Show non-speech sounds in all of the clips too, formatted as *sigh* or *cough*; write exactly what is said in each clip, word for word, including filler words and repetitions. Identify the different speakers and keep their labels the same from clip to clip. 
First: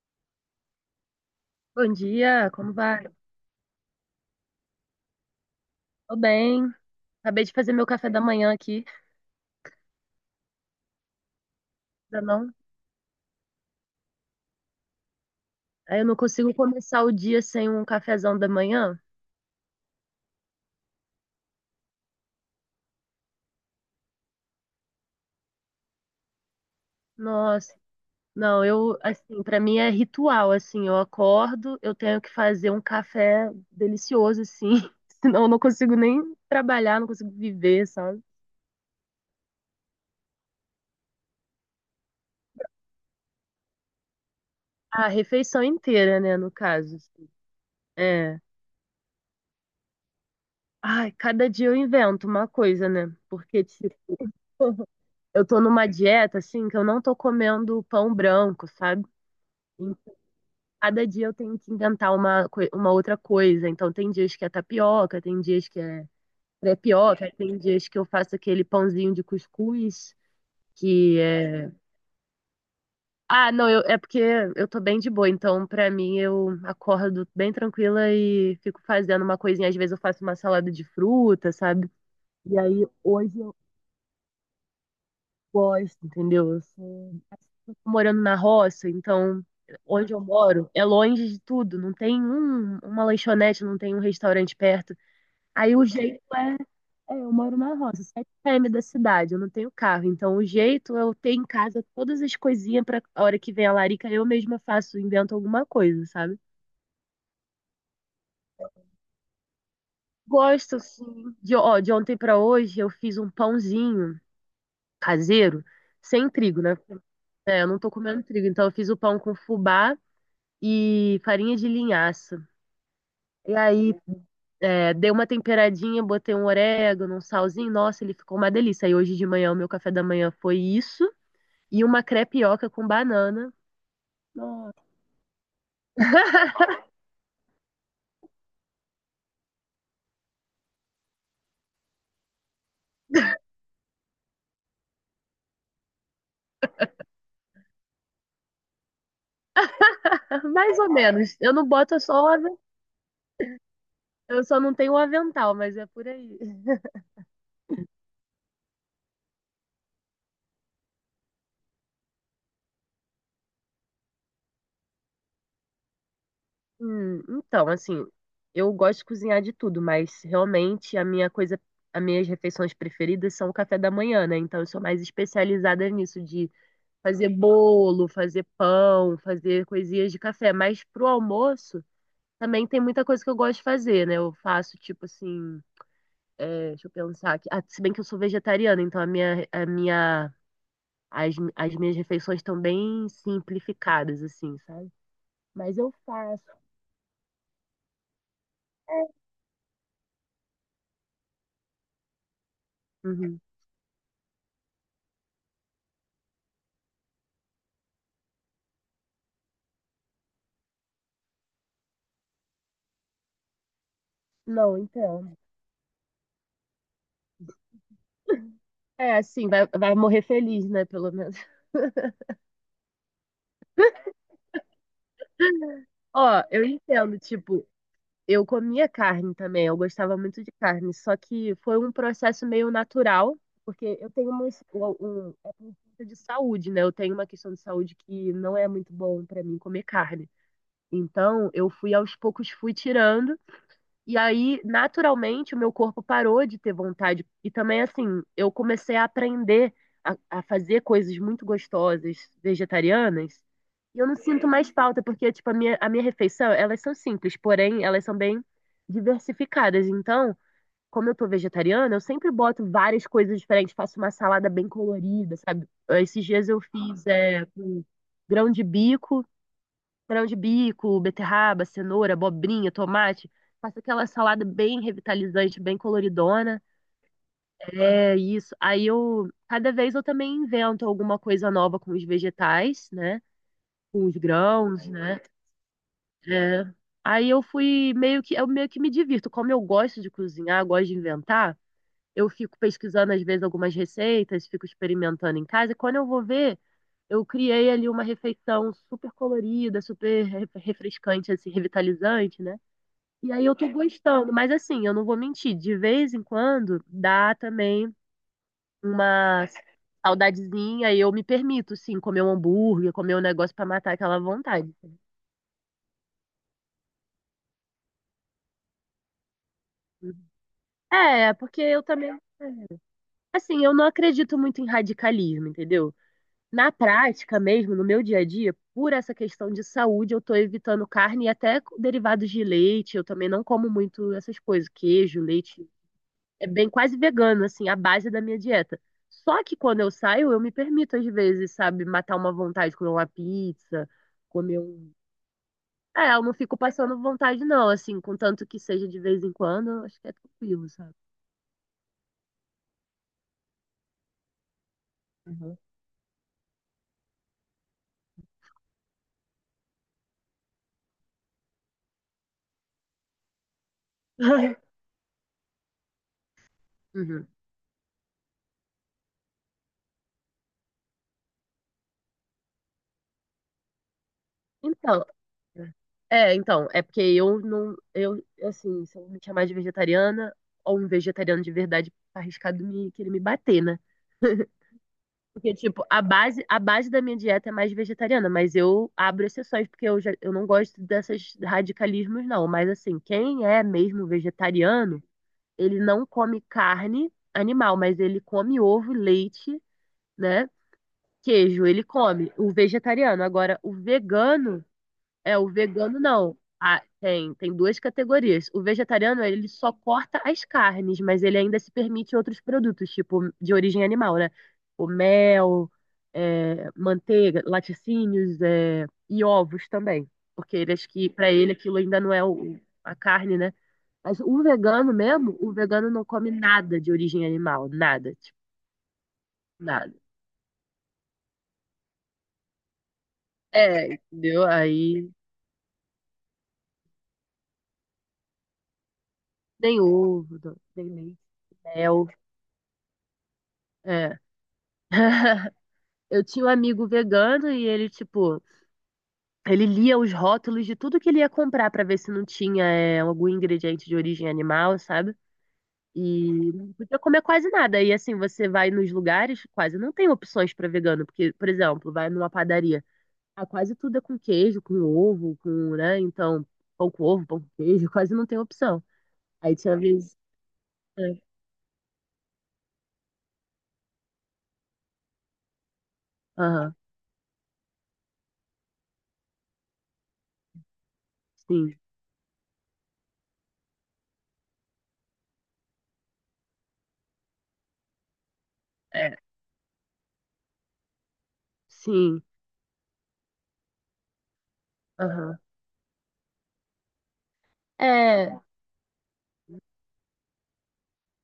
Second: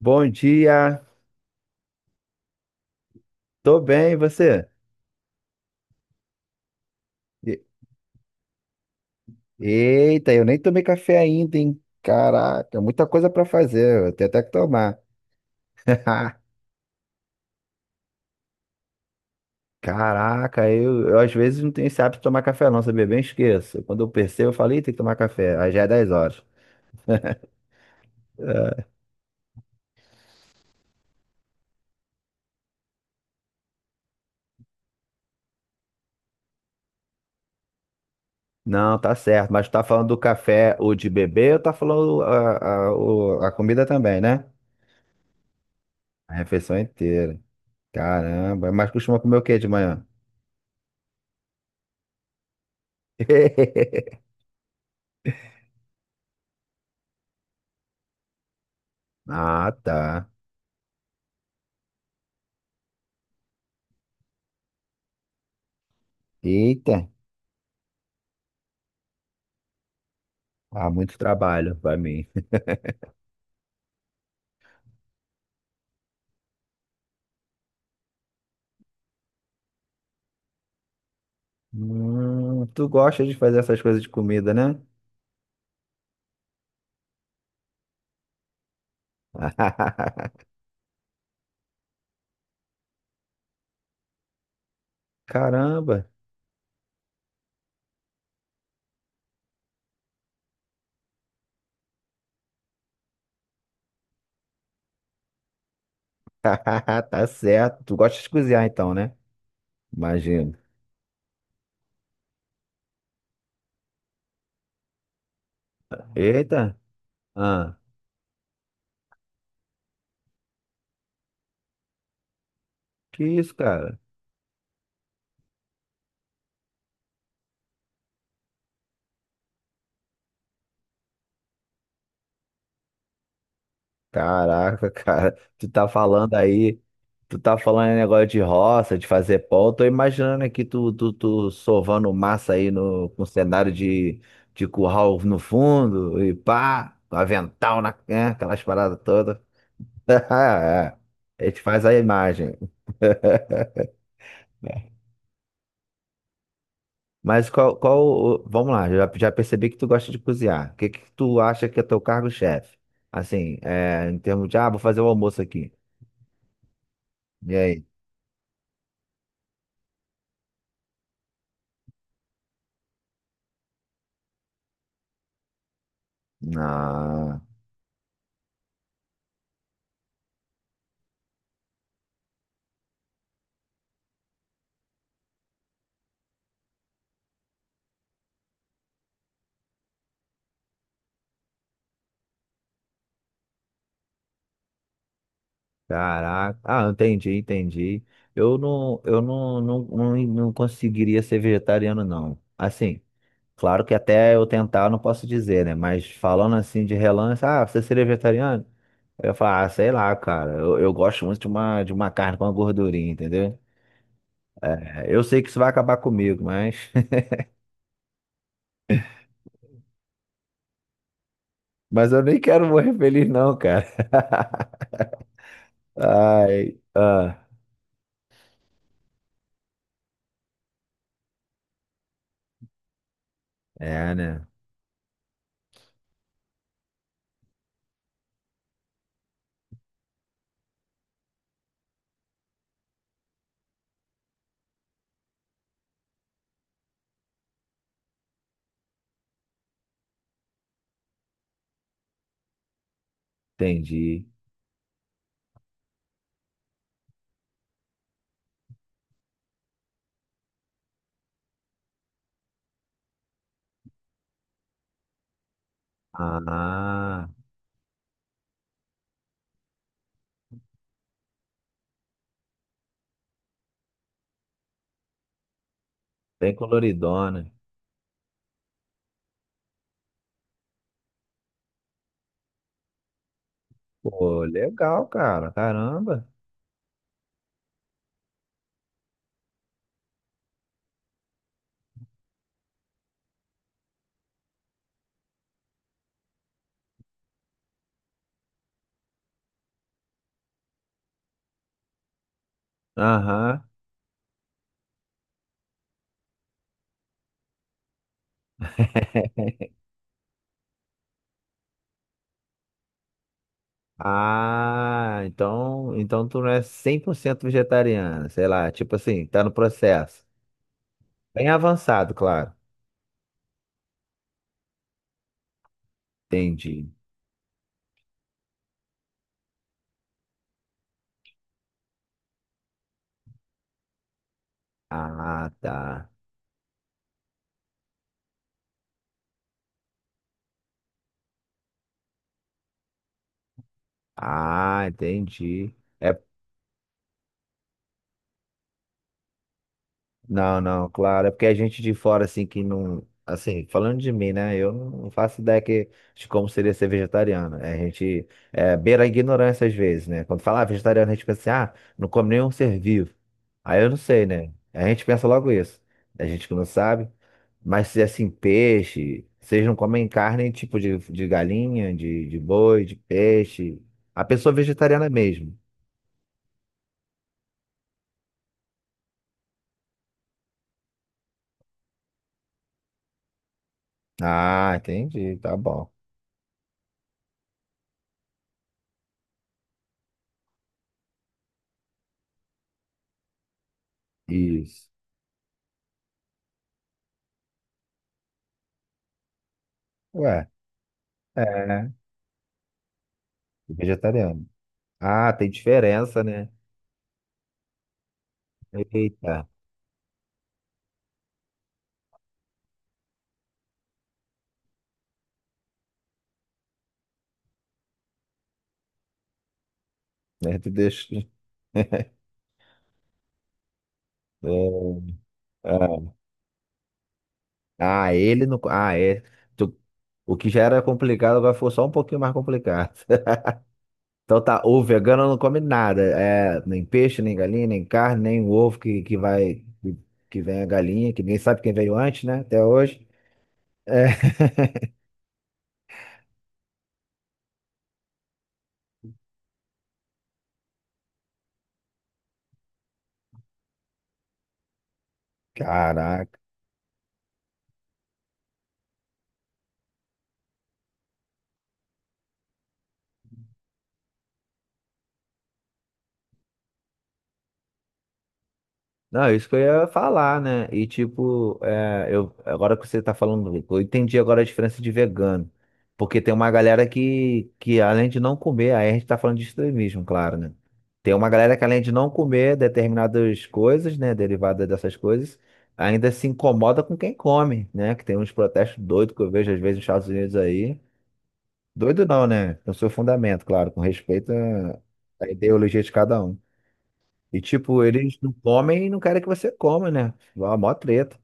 Speaker 1: Bom dia,
Speaker 2: Bom dia, como vai?
Speaker 1: tô bem, e você?
Speaker 2: Tô bem. Acabei de
Speaker 1: E-
Speaker 2: fazer meu café da manhã aqui,
Speaker 1: Eita, eu nem tomei café ainda, hein?
Speaker 2: ainda não.
Speaker 1: Caraca, muita coisa pra fazer, eu tenho até que tomar.
Speaker 2: Aí eu não
Speaker 1: *laughs*
Speaker 2: consigo começar o dia sem um cafezão da manhã.
Speaker 1: Caraca, eu, eu às vezes não tenho esse hábito de tomar café não, sabia? Bem esqueço. Quando eu percebo, eu falei, tem que tomar café, aí já é dez horas.
Speaker 2: Nossa, não, eu, assim, pra mim é ritual, assim, eu acordo, eu tenho que fazer um café delicioso, assim, *laughs* senão eu não consigo nem trabalhar, não consigo viver, sabe?
Speaker 1: Não, tá certo, mas tu tá falando do café, o de beber, ou tá falando a, a, o- a comida também, né?
Speaker 2: A refeição inteira,
Speaker 1: A
Speaker 2: né, no
Speaker 1: refeição
Speaker 2: caso. Assim.
Speaker 1: inteira.
Speaker 2: É.
Speaker 1: Caramba, mas costuma comer o quê de manhã?
Speaker 2: Ai, cada dia eu invento uma coisa, né? Porque, tipo,
Speaker 1: *laughs*
Speaker 2: eu tô numa dieta, assim, que eu não tô comendo pão branco, sabe?
Speaker 1: Ah,
Speaker 2: Em
Speaker 1: tá.
Speaker 2: cada dia eu tenho que inventar uma, coi- uma outra coisa. Então, tem dias que é tapioca, tem dias que é
Speaker 1: Eita.
Speaker 2: crepioca, tem dias que eu faço aquele pãozinho de cuscuz,
Speaker 1: Ah,
Speaker 2: que
Speaker 1: muito
Speaker 2: é...
Speaker 1: trabalho pra mim.
Speaker 2: Ah, não, eu, é porque eu tô bem de boa, então, pra mim, eu acordo bem tranquila e fico fazendo uma coisinha. Às vezes eu faço uma salada de fruta, sabe? E
Speaker 1: Hum,
Speaker 2: aí,
Speaker 1: tu gosta de
Speaker 2: hoje eu
Speaker 1: fazer essas coisas de comida, né?
Speaker 2: gosto, entendeu? Morando na roça, então onde eu
Speaker 1: *laughs*
Speaker 2: moro é longe de tudo, não tem um, uma lanchonete, não tem um restaurante perto. Aí o
Speaker 1: Caramba.
Speaker 2: jeito é, é, eu moro na roça, sete quilômetros da cidade, eu não tenho carro, então o jeito é eu ter em casa todas as coisinhas para a hora que vem a larica, eu mesma faço, invento alguma coisa, sabe?
Speaker 1: *laughs* Tá certo. Tu gosta de cozinhar então, né? Imagino.
Speaker 2: Gosto, sim. De, ó, de ontem para hoje eu fiz um pãozinho caseiro, sem trigo,
Speaker 1: Eita.
Speaker 2: né? É, eu
Speaker 1: Ah,
Speaker 2: não tô comendo trigo, então eu fiz o pão com fubá e farinha de linhaça.
Speaker 1: que isso,
Speaker 2: E aí
Speaker 1: cara?
Speaker 2: é, dei uma temperadinha, botei um orégano, um salzinho, nossa, ele ficou uma delícia. E hoje de manhã, o meu café da manhã foi isso, e uma crepioca com banana. Nossa.
Speaker 1: Caraca, *laughs* cara. Tu tá falando
Speaker 2: *laughs*
Speaker 1: aí, tu tá falando em negócio de roça, de fazer pão. Eu tô imaginando aqui tu, tu, tu sovando massa aí no, com cenário de, de curral no fundo e pá, com avental na, né, aquelas paradas todas. *laughs*
Speaker 2: Mais ou menos.
Speaker 1: A
Speaker 2: Eu
Speaker 1: gente
Speaker 2: não
Speaker 1: faz a
Speaker 2: boto só o
Speaker 1: imagem.
Speaker 2: aven- eu só não
Speaker 1: Né?
Speaker 2: tenho o avental, mas é por aí.
Speaker 1: Mas qual, qual, o- vamos lá, já, já percebi que tu gosta de cozinhar. O que que tu acha que é teu cargo-chefe? Assim, é, em termos de, ah, vou fazer o almoço aqui.
Speaker 2: Hum,
Speaker 1: E
Speaker 2: então,
Speaker 1: aí?
Speaker 2: assim, eu gosto de cozinhar de tudo, mas realmente a minha coisa, as minhas refeições preferidas são o café da manhã, né? Então eu sou mais especializada nisso, de fazer
Speaker 1: Ah,
Speaker 2: bolo, fazer pão, fazer coisinhas de café. Mas pro almoço. Também tem muita coisa que eu gosto de fazer, né? Eu faço, tipo assim, é, deixa eu pensar aqui. Ah, se bem que eu sou vegetariana, então a minha, a minha, as, as minhas refeições estão bem simplificadas, assim, sabe? Mas eu faço.
Speaker 1: caraca. Ah, entendi, entendi. Eu não, eu não, não, não, não conseguiria ser vegetariano, não. Assim,
Speaker 2: Uhum.
Speaker 1: claro que até eu tentar eu não posso dizer, né? Mas falando assim de relance, ah, você seria vegetariano? Eu ia falar, ah, sei lá, cara. Eu, eu gosto muito de uma, de uma carne com uma gordurinha, entendeu?
Speaker 2: Não,
Speaker 1: É, eu
Speaker 2: então.
Speaker 1: sei que isso vai acabar comigo, mas. *laughs*
Speaker 2: É, assim, vai, vai morrer feliz, né? Pelo menos.
Speaker 1: Mas eu nem quero morrer feliz, não, cara. *laughs*
Speaker 2: *laughs* Ó, eu
Speaker 1: Ai.
Speaker 2: entendo,
Speaker 1: Ah,
Speaker 2: tipo, eu comia carne também, eu gostava muito de carne, só que foi um processo meio natural, porque eu
Speaker 1: é,
Speaker 2: tenho
Speaker 1: né?
Speaker 2: um, de saúde, né? Eu tenho uma questão de saúde que não é muito bom pra mim comer carne. Então, eu fui aos poucos fui tirando e aí naturalmente o meu corpo parou de ter vontade e também assim, eu comecei a aprender a, a fazer coisas muito gostosas vegetarianas e eu não
Speaker 1: Entendi.
Speaker 2: sinto mais falta porque tipo a minha a minha refeição, elas são simples, porém elas são bem diversificadas. Então, como eu tô vegetariana, eu sempre boto várias coisas diferentes, faço uma salada bem colorida, sabe? Esses dias eu fiz
Speaker 1: Ah,
Speaker 2: é, com grão de bico, grão de bico, beterraba, cenoura, abobrinha, tomate. Faço aquela salada bem revitalizante, bem
Speaker 1: bem
Speaker 2: coloridona.
Speaker 1: coloridona.
Speaker 2: É isso. Aí eu, cada vez eu também invento alguma coisa nova com os vegetais, né? Com os
Speaker 1: Pô,
Speaker 2: grãos,
Speaker 1: legal,
Speaker 2: né?
Speaker 1: cara. Caramba.
Speaker 2: É. Aí eu fui meio que, eu meio que me divirto. Como eu gosto de cozinhar, gosto de inventar, eu fico pesquisando, às vezes, algumas receitas, fico experimentando em casa, e quando eu vou ver, eu criei ali uma refeição super colorida, super re- refrescante, assim, revitalizante, né? E aí eu
Speaker 1: Aham.
Speaker 2: tô gostando, mas assim, eu não vou mentir, de vez em quando dá também uma saudadezinha e eu me permito, sim, comer um hambúrguer, comer um negócio pra matar aquela vontade.
Speaker 1: Ah, então, então tu não é cem por cento vegetariana, sei lá, tipo assim, tá no processo.
Speaker 2: É,
Speaker 1: Bem
Speaker 2: porque eu também,
Speaker 1: avançado,
Speaker 2: é,
Speaker 1: claro.
Speaker 2: assim, eu não acredito muito em radicalismo, entendeu? Na
Speaker 1: Entendi.
Speaker 2: prática mesmo, no meu dia a dia, por essa questão de saúde, eu estou evitando carne e até derivados de leite. Eu também não como muito essas coisas, queijo,
Speaker 1: Ah,
Speaker 2: leite.
Speaker 1: tá.
Speaker 2: É bem quase vegano, assim, a base da minha dieta. Só que quando eu saio, eu me permito, às vezes, sabe, matar uma vontade, comer uma pizza, comer
Speaker 1: Ah,
Speaker 2: um.
Speaker 1: entendi. É,
Speaker 2: É, eu não fico passando vontade, não, assim, contanto que seja de vez em quando, eu acho que é
Speaker 1: não,
Speaker 2: tranquilo,
Speaker 1: não,
Speaker 2: sabe?
Speaker 1: claro. É porque a gente de fora, assim, que não. Assim, falando de mim, né? Eu não faço
Speaker 2: Uhum.
Speaker 1: ideia que, de como seria ser vegetariano. É, a gente é, beira a ignorância às vezes, né? Quando fala ah, vegetariano, a gente pensa assim, ah, não come nenhum ser vivo. Aí eu não sei, né?
Speaker 2: *laughs*
Speaker 1: A gente pensa logo isso. A gente que não sabe.
Speaker 2: Uhum.
Speaker 1: Mas se é, assim, peixe, vocês não comem carne tipo de, de galinha, de, de boi, de peixe. A pessoa
Speaker 2: Então,
Speaker 1: vegetariana mesmo.
Speaker 2: é, então, é porque eu não, eu, assim, se eu me chamar de vegetariana ou um vegetariano de verdade, tá arriscado me querer me bater, né?
Speaker 1: Ah, entendi,
Speaker 2: Porque,
Speaker 1: tá
Speaker 2: tipo,
Speaker 1: bom.
Speaker 2: a base, a base da minha dieta é mais vegetariana, mas eu abro exceções, porque eu, já, eu não gosto desses radicalismos, não. Mas, assim, quem é mesmo
Speaker 1: Isso.
Speaker 2: vegetariano, ele não come carne animal, mas ele come ovo, leite,
Speaker 1: Ué,
Speaker 2: né?
Speaker 1: é,
Speaker 2: Queijo, ele
Speaker 1: é
Speaker 2: come. O vegetariano. Agora, o
Speaker 1: vegetariano.
Speaker 2: vegano
Speaker 1: Ah,
Speaker 2: é, o
Speaker 1: tem
Speaker 2: vegano
Speaker 1: diferença,
Speaker 2: não.
Speaker 1: né?
Speaker 2: Ah, tem, tem duas categorias. O vegetariano,
Speaker 1: Eita,
Speaker 2: ele só corta as carnes, mas ele ainda se permite outros produtos, tipo de origem animal, né? O mel, é, manteiga, laticínios, é, e ovos também. Porque
Speaker 1: né? Tu
Speaker 2: ele acho
Speaker 1: deixa.
Speaker 2: que
Speaker 1: *laughs*
Speaker 2: para ele aquilo ainda
Speaker 1: É,
Speaker 2: não é o- a carne, né? Mas o vegano mesmo, o vegano não
Speaker 1: Ah,
Speaker 2: come nada de origem animal,
Speaker 1: ah,
Speaker 2: nada, tipo,
Speaker 1: ele não. Ah, é. Tu-
Speaker 2: nada.
Speaker 1: O que já era complicado agora ficou só um pouquinho mais complicado. *laughs*
Speaker 2: É,
Speaker 1: Então
Speaker 2: entendeu?
Speaker 1: tá, o
Speaker 2: Aí
Speaker 1: vegano não come nada. É, nem peixe, nem galinha, nem carne, nem ovo que, que vai.
Speaker 2: nem
Speaker 1: Que
Speaker 2: ovo,
Speaker 1: que vem a
Speaker 2: nem
Speaker 1: galinha,
Speaker 2: leite,
Speaker 1: que ninguém sabe quem veio
Speaker 2: mel.
Speaker 1: antes, né? Até hoje. É.
Speaker 2: É. Eu tinha um amigo vegano e ele, tipo, ele lia os rótulos de tudo que ele ia comprar pra ver se não tinha é, algum ingrediente de origem animal, sabe? E
Speaker 1: Caraca.
Speaker 2: não podia comer quase nada. E assim, você vai nos lugares, quase não tem opções pra vegano, porque, por exemplo, vai numa padaria, ah, quase tudo é com queijo, com ovo, com, né? Então, pão com ovo, pão com queijo, *laughs* quase não tem opção.
Speaker 1: Não, isso que
Speaker 2: Aí
Speaker 1: eu
Speaker 2: tinha
Speaker 1: ia
Speaker 2: vezes.
Speaker 1: falar, né? E
Speaker 2: É,
Speaker 1: tipo, é, eu, agora que você tá falando, eu entendi agora a diferença de vegano. Porque tem uma
Speaker 2: aham,
Speaker 1: galera que, que além de não comer, aí a gente tá falando de extremismo, claro, né? Tem uma galera que
Speaker 2: sim.
Speaker 1: além de não comer determinadas coisas, né, derivadas dessas coisas, ainda se incomoda com quem come, né? Que tem uns protestos doidos
Speaker 2: É,
Speaker 1: que eu vejo às vezes nos Estados Unidos aí. Doido
Speaker 2: sim.
Speaker 1: não, né? No seu fundamento, claro, com respeito à à
Speaker 2: Aham.
Speaker 1: ideologia de cada um. E tipo, eles não
Speaker 2: É,
Speaker 1: comem e não querem que você coma, né? Mó mó treta.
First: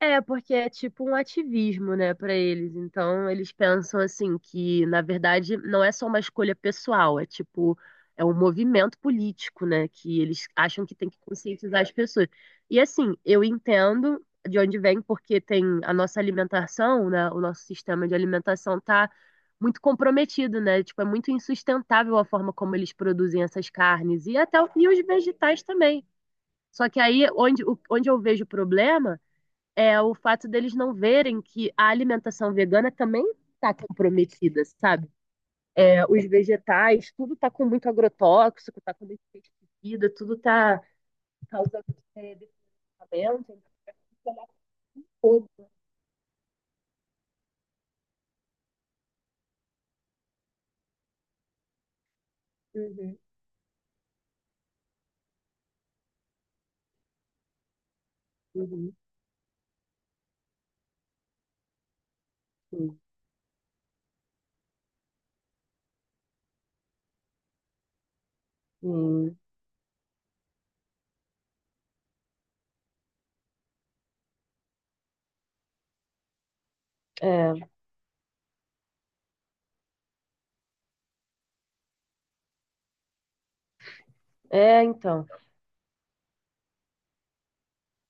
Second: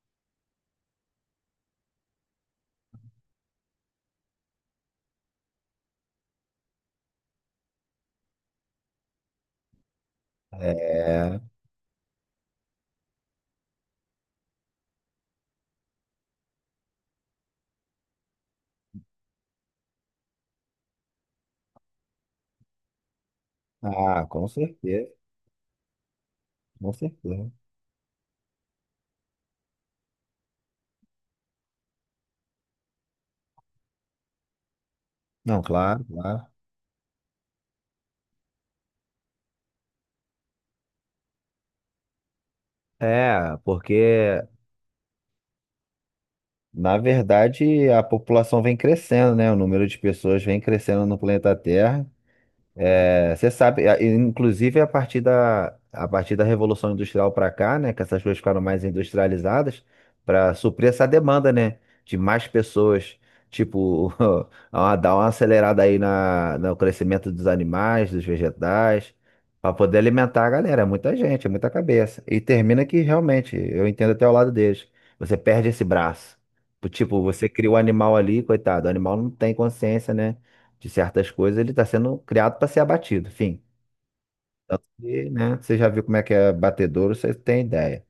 Speaker 2: é, porque é tipo um ativismo, né, para eles. Então, eles pensam assim que, na verdade, não é só uma escolha pessoal, é tipo é um movimento político, né, que eles acham que tem que
Speaker 1: É.
Speaker 2: conscientizar as pessoas. E assim, eu entendo de onde vem, porque tem a nossa alimentação, né, o nosso sistema de alimentação tá muito comprometido, né? Tipo, é muito insustentável a forma como eles produzem essas
Speaker 1: Ah,
Speaker 2: carnes e
Speaker 1: com
Speaker 2: até o- e os
Speaker 1: certeza.
Speaker 2: vegetais também. Só
Speaker 1: Com
Speaker 2: que aí
Speaker 1: certeza.
Speaker 2: onde, o- onde eu vejo o problema é o fato deles não verem que a alimentação vegana também está comprometida, sabe?
Speaker 1: Não,
Speaker 2: É,
Speaker 1: claro,
Speaker 2: os
Speaker 1: claro.
Speaker 2: vegetais, tudo está com muito agrotóxico, está com muito pesticida, tudo está causando é,
Speaker 1: É,
Speaker 2: desmatamento,
Speaker 1: porque
Speaker 2: fogo.
Speaker 1: na verdade a população vem crescendo, né? O número de pessoas vem crescendo no planeta Terra.
Speaker 2: Uhum,
Speaker 1: É, você sabe, a- inclusive a partir da, a partir da Revolução Industrial para cá, né, que essas coisas ficaram mais
Speaker 2: uhum,
Speaker 1: industrializadas, para suprir essa demanda, né, de mais
Speaker 2: uhum.
Speaker 1: pessoas, tipo, *laughs* a- dar uma acelerada aí na, no crescimento dos animais, dos vegetais,
Speaker 2: Hum,
Speaker 1: para poder alimentar a galera. É muita gente, é muita cabeça. E termina que realmente, eu entendo até o lado deles, você perde esse braço. Tipo, você
Speaker 2: é,
Speaker 1: cria o animal ali, coitado, o animal não tem consciência, né? De certas coisas, ele está sendo criado para ser abatido. Enfim.
Speaker 2: é,
Speaker 1: Tanto
Speaker 2: então.
Speaker 1: que, né, você já viu como é que é batedouro, você tem ideia.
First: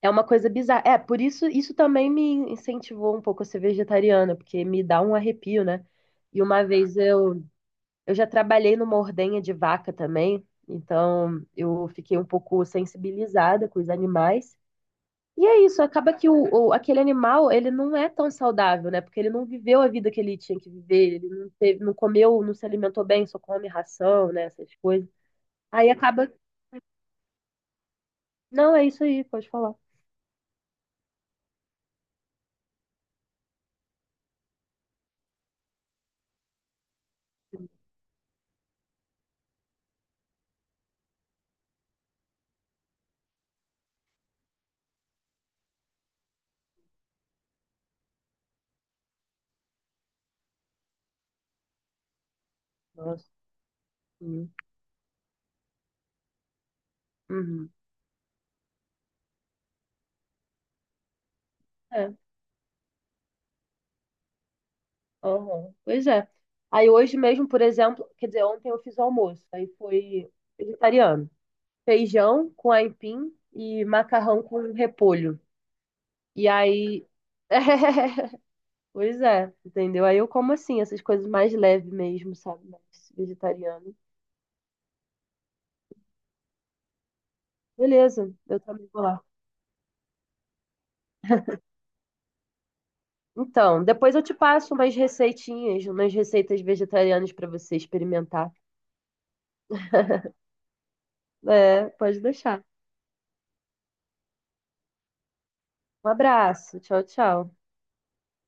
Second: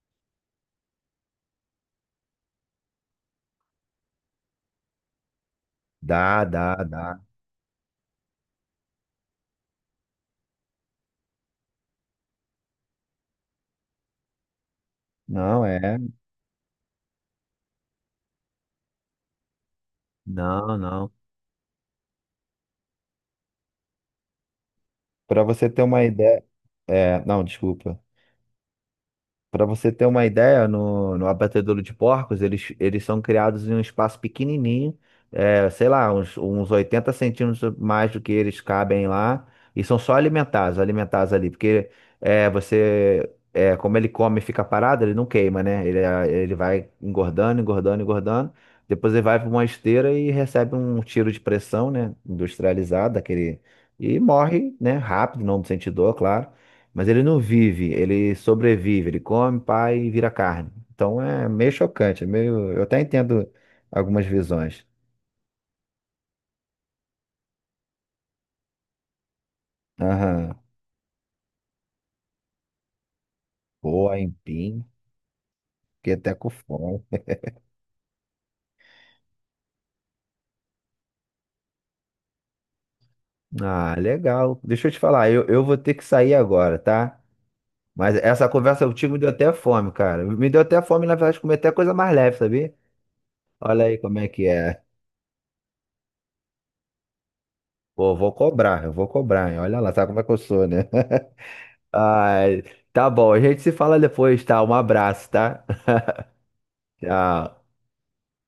Speaker 2: É uma coisa bizarra. É, por isso, isso também me incentivou um pouco a ser vegetariana, porque me dá um arrepio, né?
Speaker 1: Dá,
Speaker 2: E uma
Speaker 1: dá,
Speaker 2: vez
Speaker 1: dá.
Speaker 2: eu Eu já trabalhei numa ordenha de vaca também, então eu fiquei um pouco sensibilizada com os animais. E
Speaker 1: Não
Speaker 2: é isso,
Speaker 1: é.
Speaker 2: acaba que o, o- aquele animal, ele não é tão saudável, né? Porque ele não viveu a vida que ele tinha que
Speaker 1: Não, não.
Speaker 2: viver, ele não teve, não comeu, não se alimentou bem, só come ração, né? Essas coisas.
Speaker 1: Para você ter
Speaker 2: Aí
Speaker 1: uma
Speaker 2: acaba.
Speaker 1: ideia. É, não, desculpa.
Speaker 2: Não, é isso aí, pode
Speaker 1: Para
Speaker 2: falar.
Speaker 1: você ter uma ideia, no, no abatedouro de porcos, eles, eles são criados em um espaço pequenininho, é, sei lá, uns, uns oitenta centímetros mais do que eles cabem lá, e são só alimentados, alimentados ali, porque é, você, é, como ele come e fica parado, ele não queima, né? Ele, ah, ele vai engordando, engordando, engordando, depois ele vai para uma esteira e recebe um tiro de pressão, né? Industrializado,
Speaker 2: Nossa.
Speaker 1: daquele, e
Speaker 2: Uhum.
Speaker 1: morre, né? Rápido, não sente dor, claro. Mas ele não
Speaker 2: Uhum.
Speaker 1: vive, ele sobrevive, ele come, pai e vira carne. Então é meio
Speaker 2: É.
Speaker 1: chocante, é meio. Eu até entendo algumas visões.
Speaker 2: Uhum. Pois é. Aí hoje mesmo, por exemplo, quer dizer, ontem eu fiz o almoço, aí foi
Speaker 1: Aham.
Speaker 2: vegetariano. Feijão com aipim e
Speaker 1: Pô,
Speaker 2: macarrão com
Speaker 1: empim,
Speaker 2: repolho.
Speaker 1: fiquei até
Speaker 2: E
Speaker 1: com fome.
Speaker 2: aí. *laughs* Pois é, entendeu? Aí eu como assim, essas coisas mais leves mesmo, sabe? Mais vegetariano.
Speaker 1: Ah, legal. Deixa eu te falar, eu, eu vou ter que sair agora, tá? Mas
Speaker 2: Beleza,
Speaker 1: essa
Speaker 2: eu
Speaker 1: conversa
Speaker 2: também vou
Speaker 1: contigo me
Speaker 2: lá.
Speaker 1: deu até fome, cara. Me deu até fome, na verdade, comer até coisa mais leve, sabia?
Speaker 2: Então,
Speaker 1: Olha aí
Speaker 2: depois
Speaker 1: como
Speaker 2: eu
Speaker 1: é
Speaker 2: te
Speaker 1: que
Speaker 2: passo
Speaker 1: é.
Speaker 2: umas receitinhas, umas receitas vegetarianas para você
Speaker 1: Pô, vou
Speaker 2: experimentar.
Speaker 1: cobrar, eu vou cobrar, hein? Olha lá, sabe como é que eu sou, né?
Speaker 2: É,
Speaker 1: *laughs*
Speaker 2: pode
Speaker 1: Ai,
Speaker 2: deixar.
Speaker 1: tá bom, a gente se fala depois, tá? Um abraço, tá?
Speaker 2: Um abraço,
Speaker 1: *laughs*
Speaker 2: tchau, tchau.
Speaker 1: Tchau.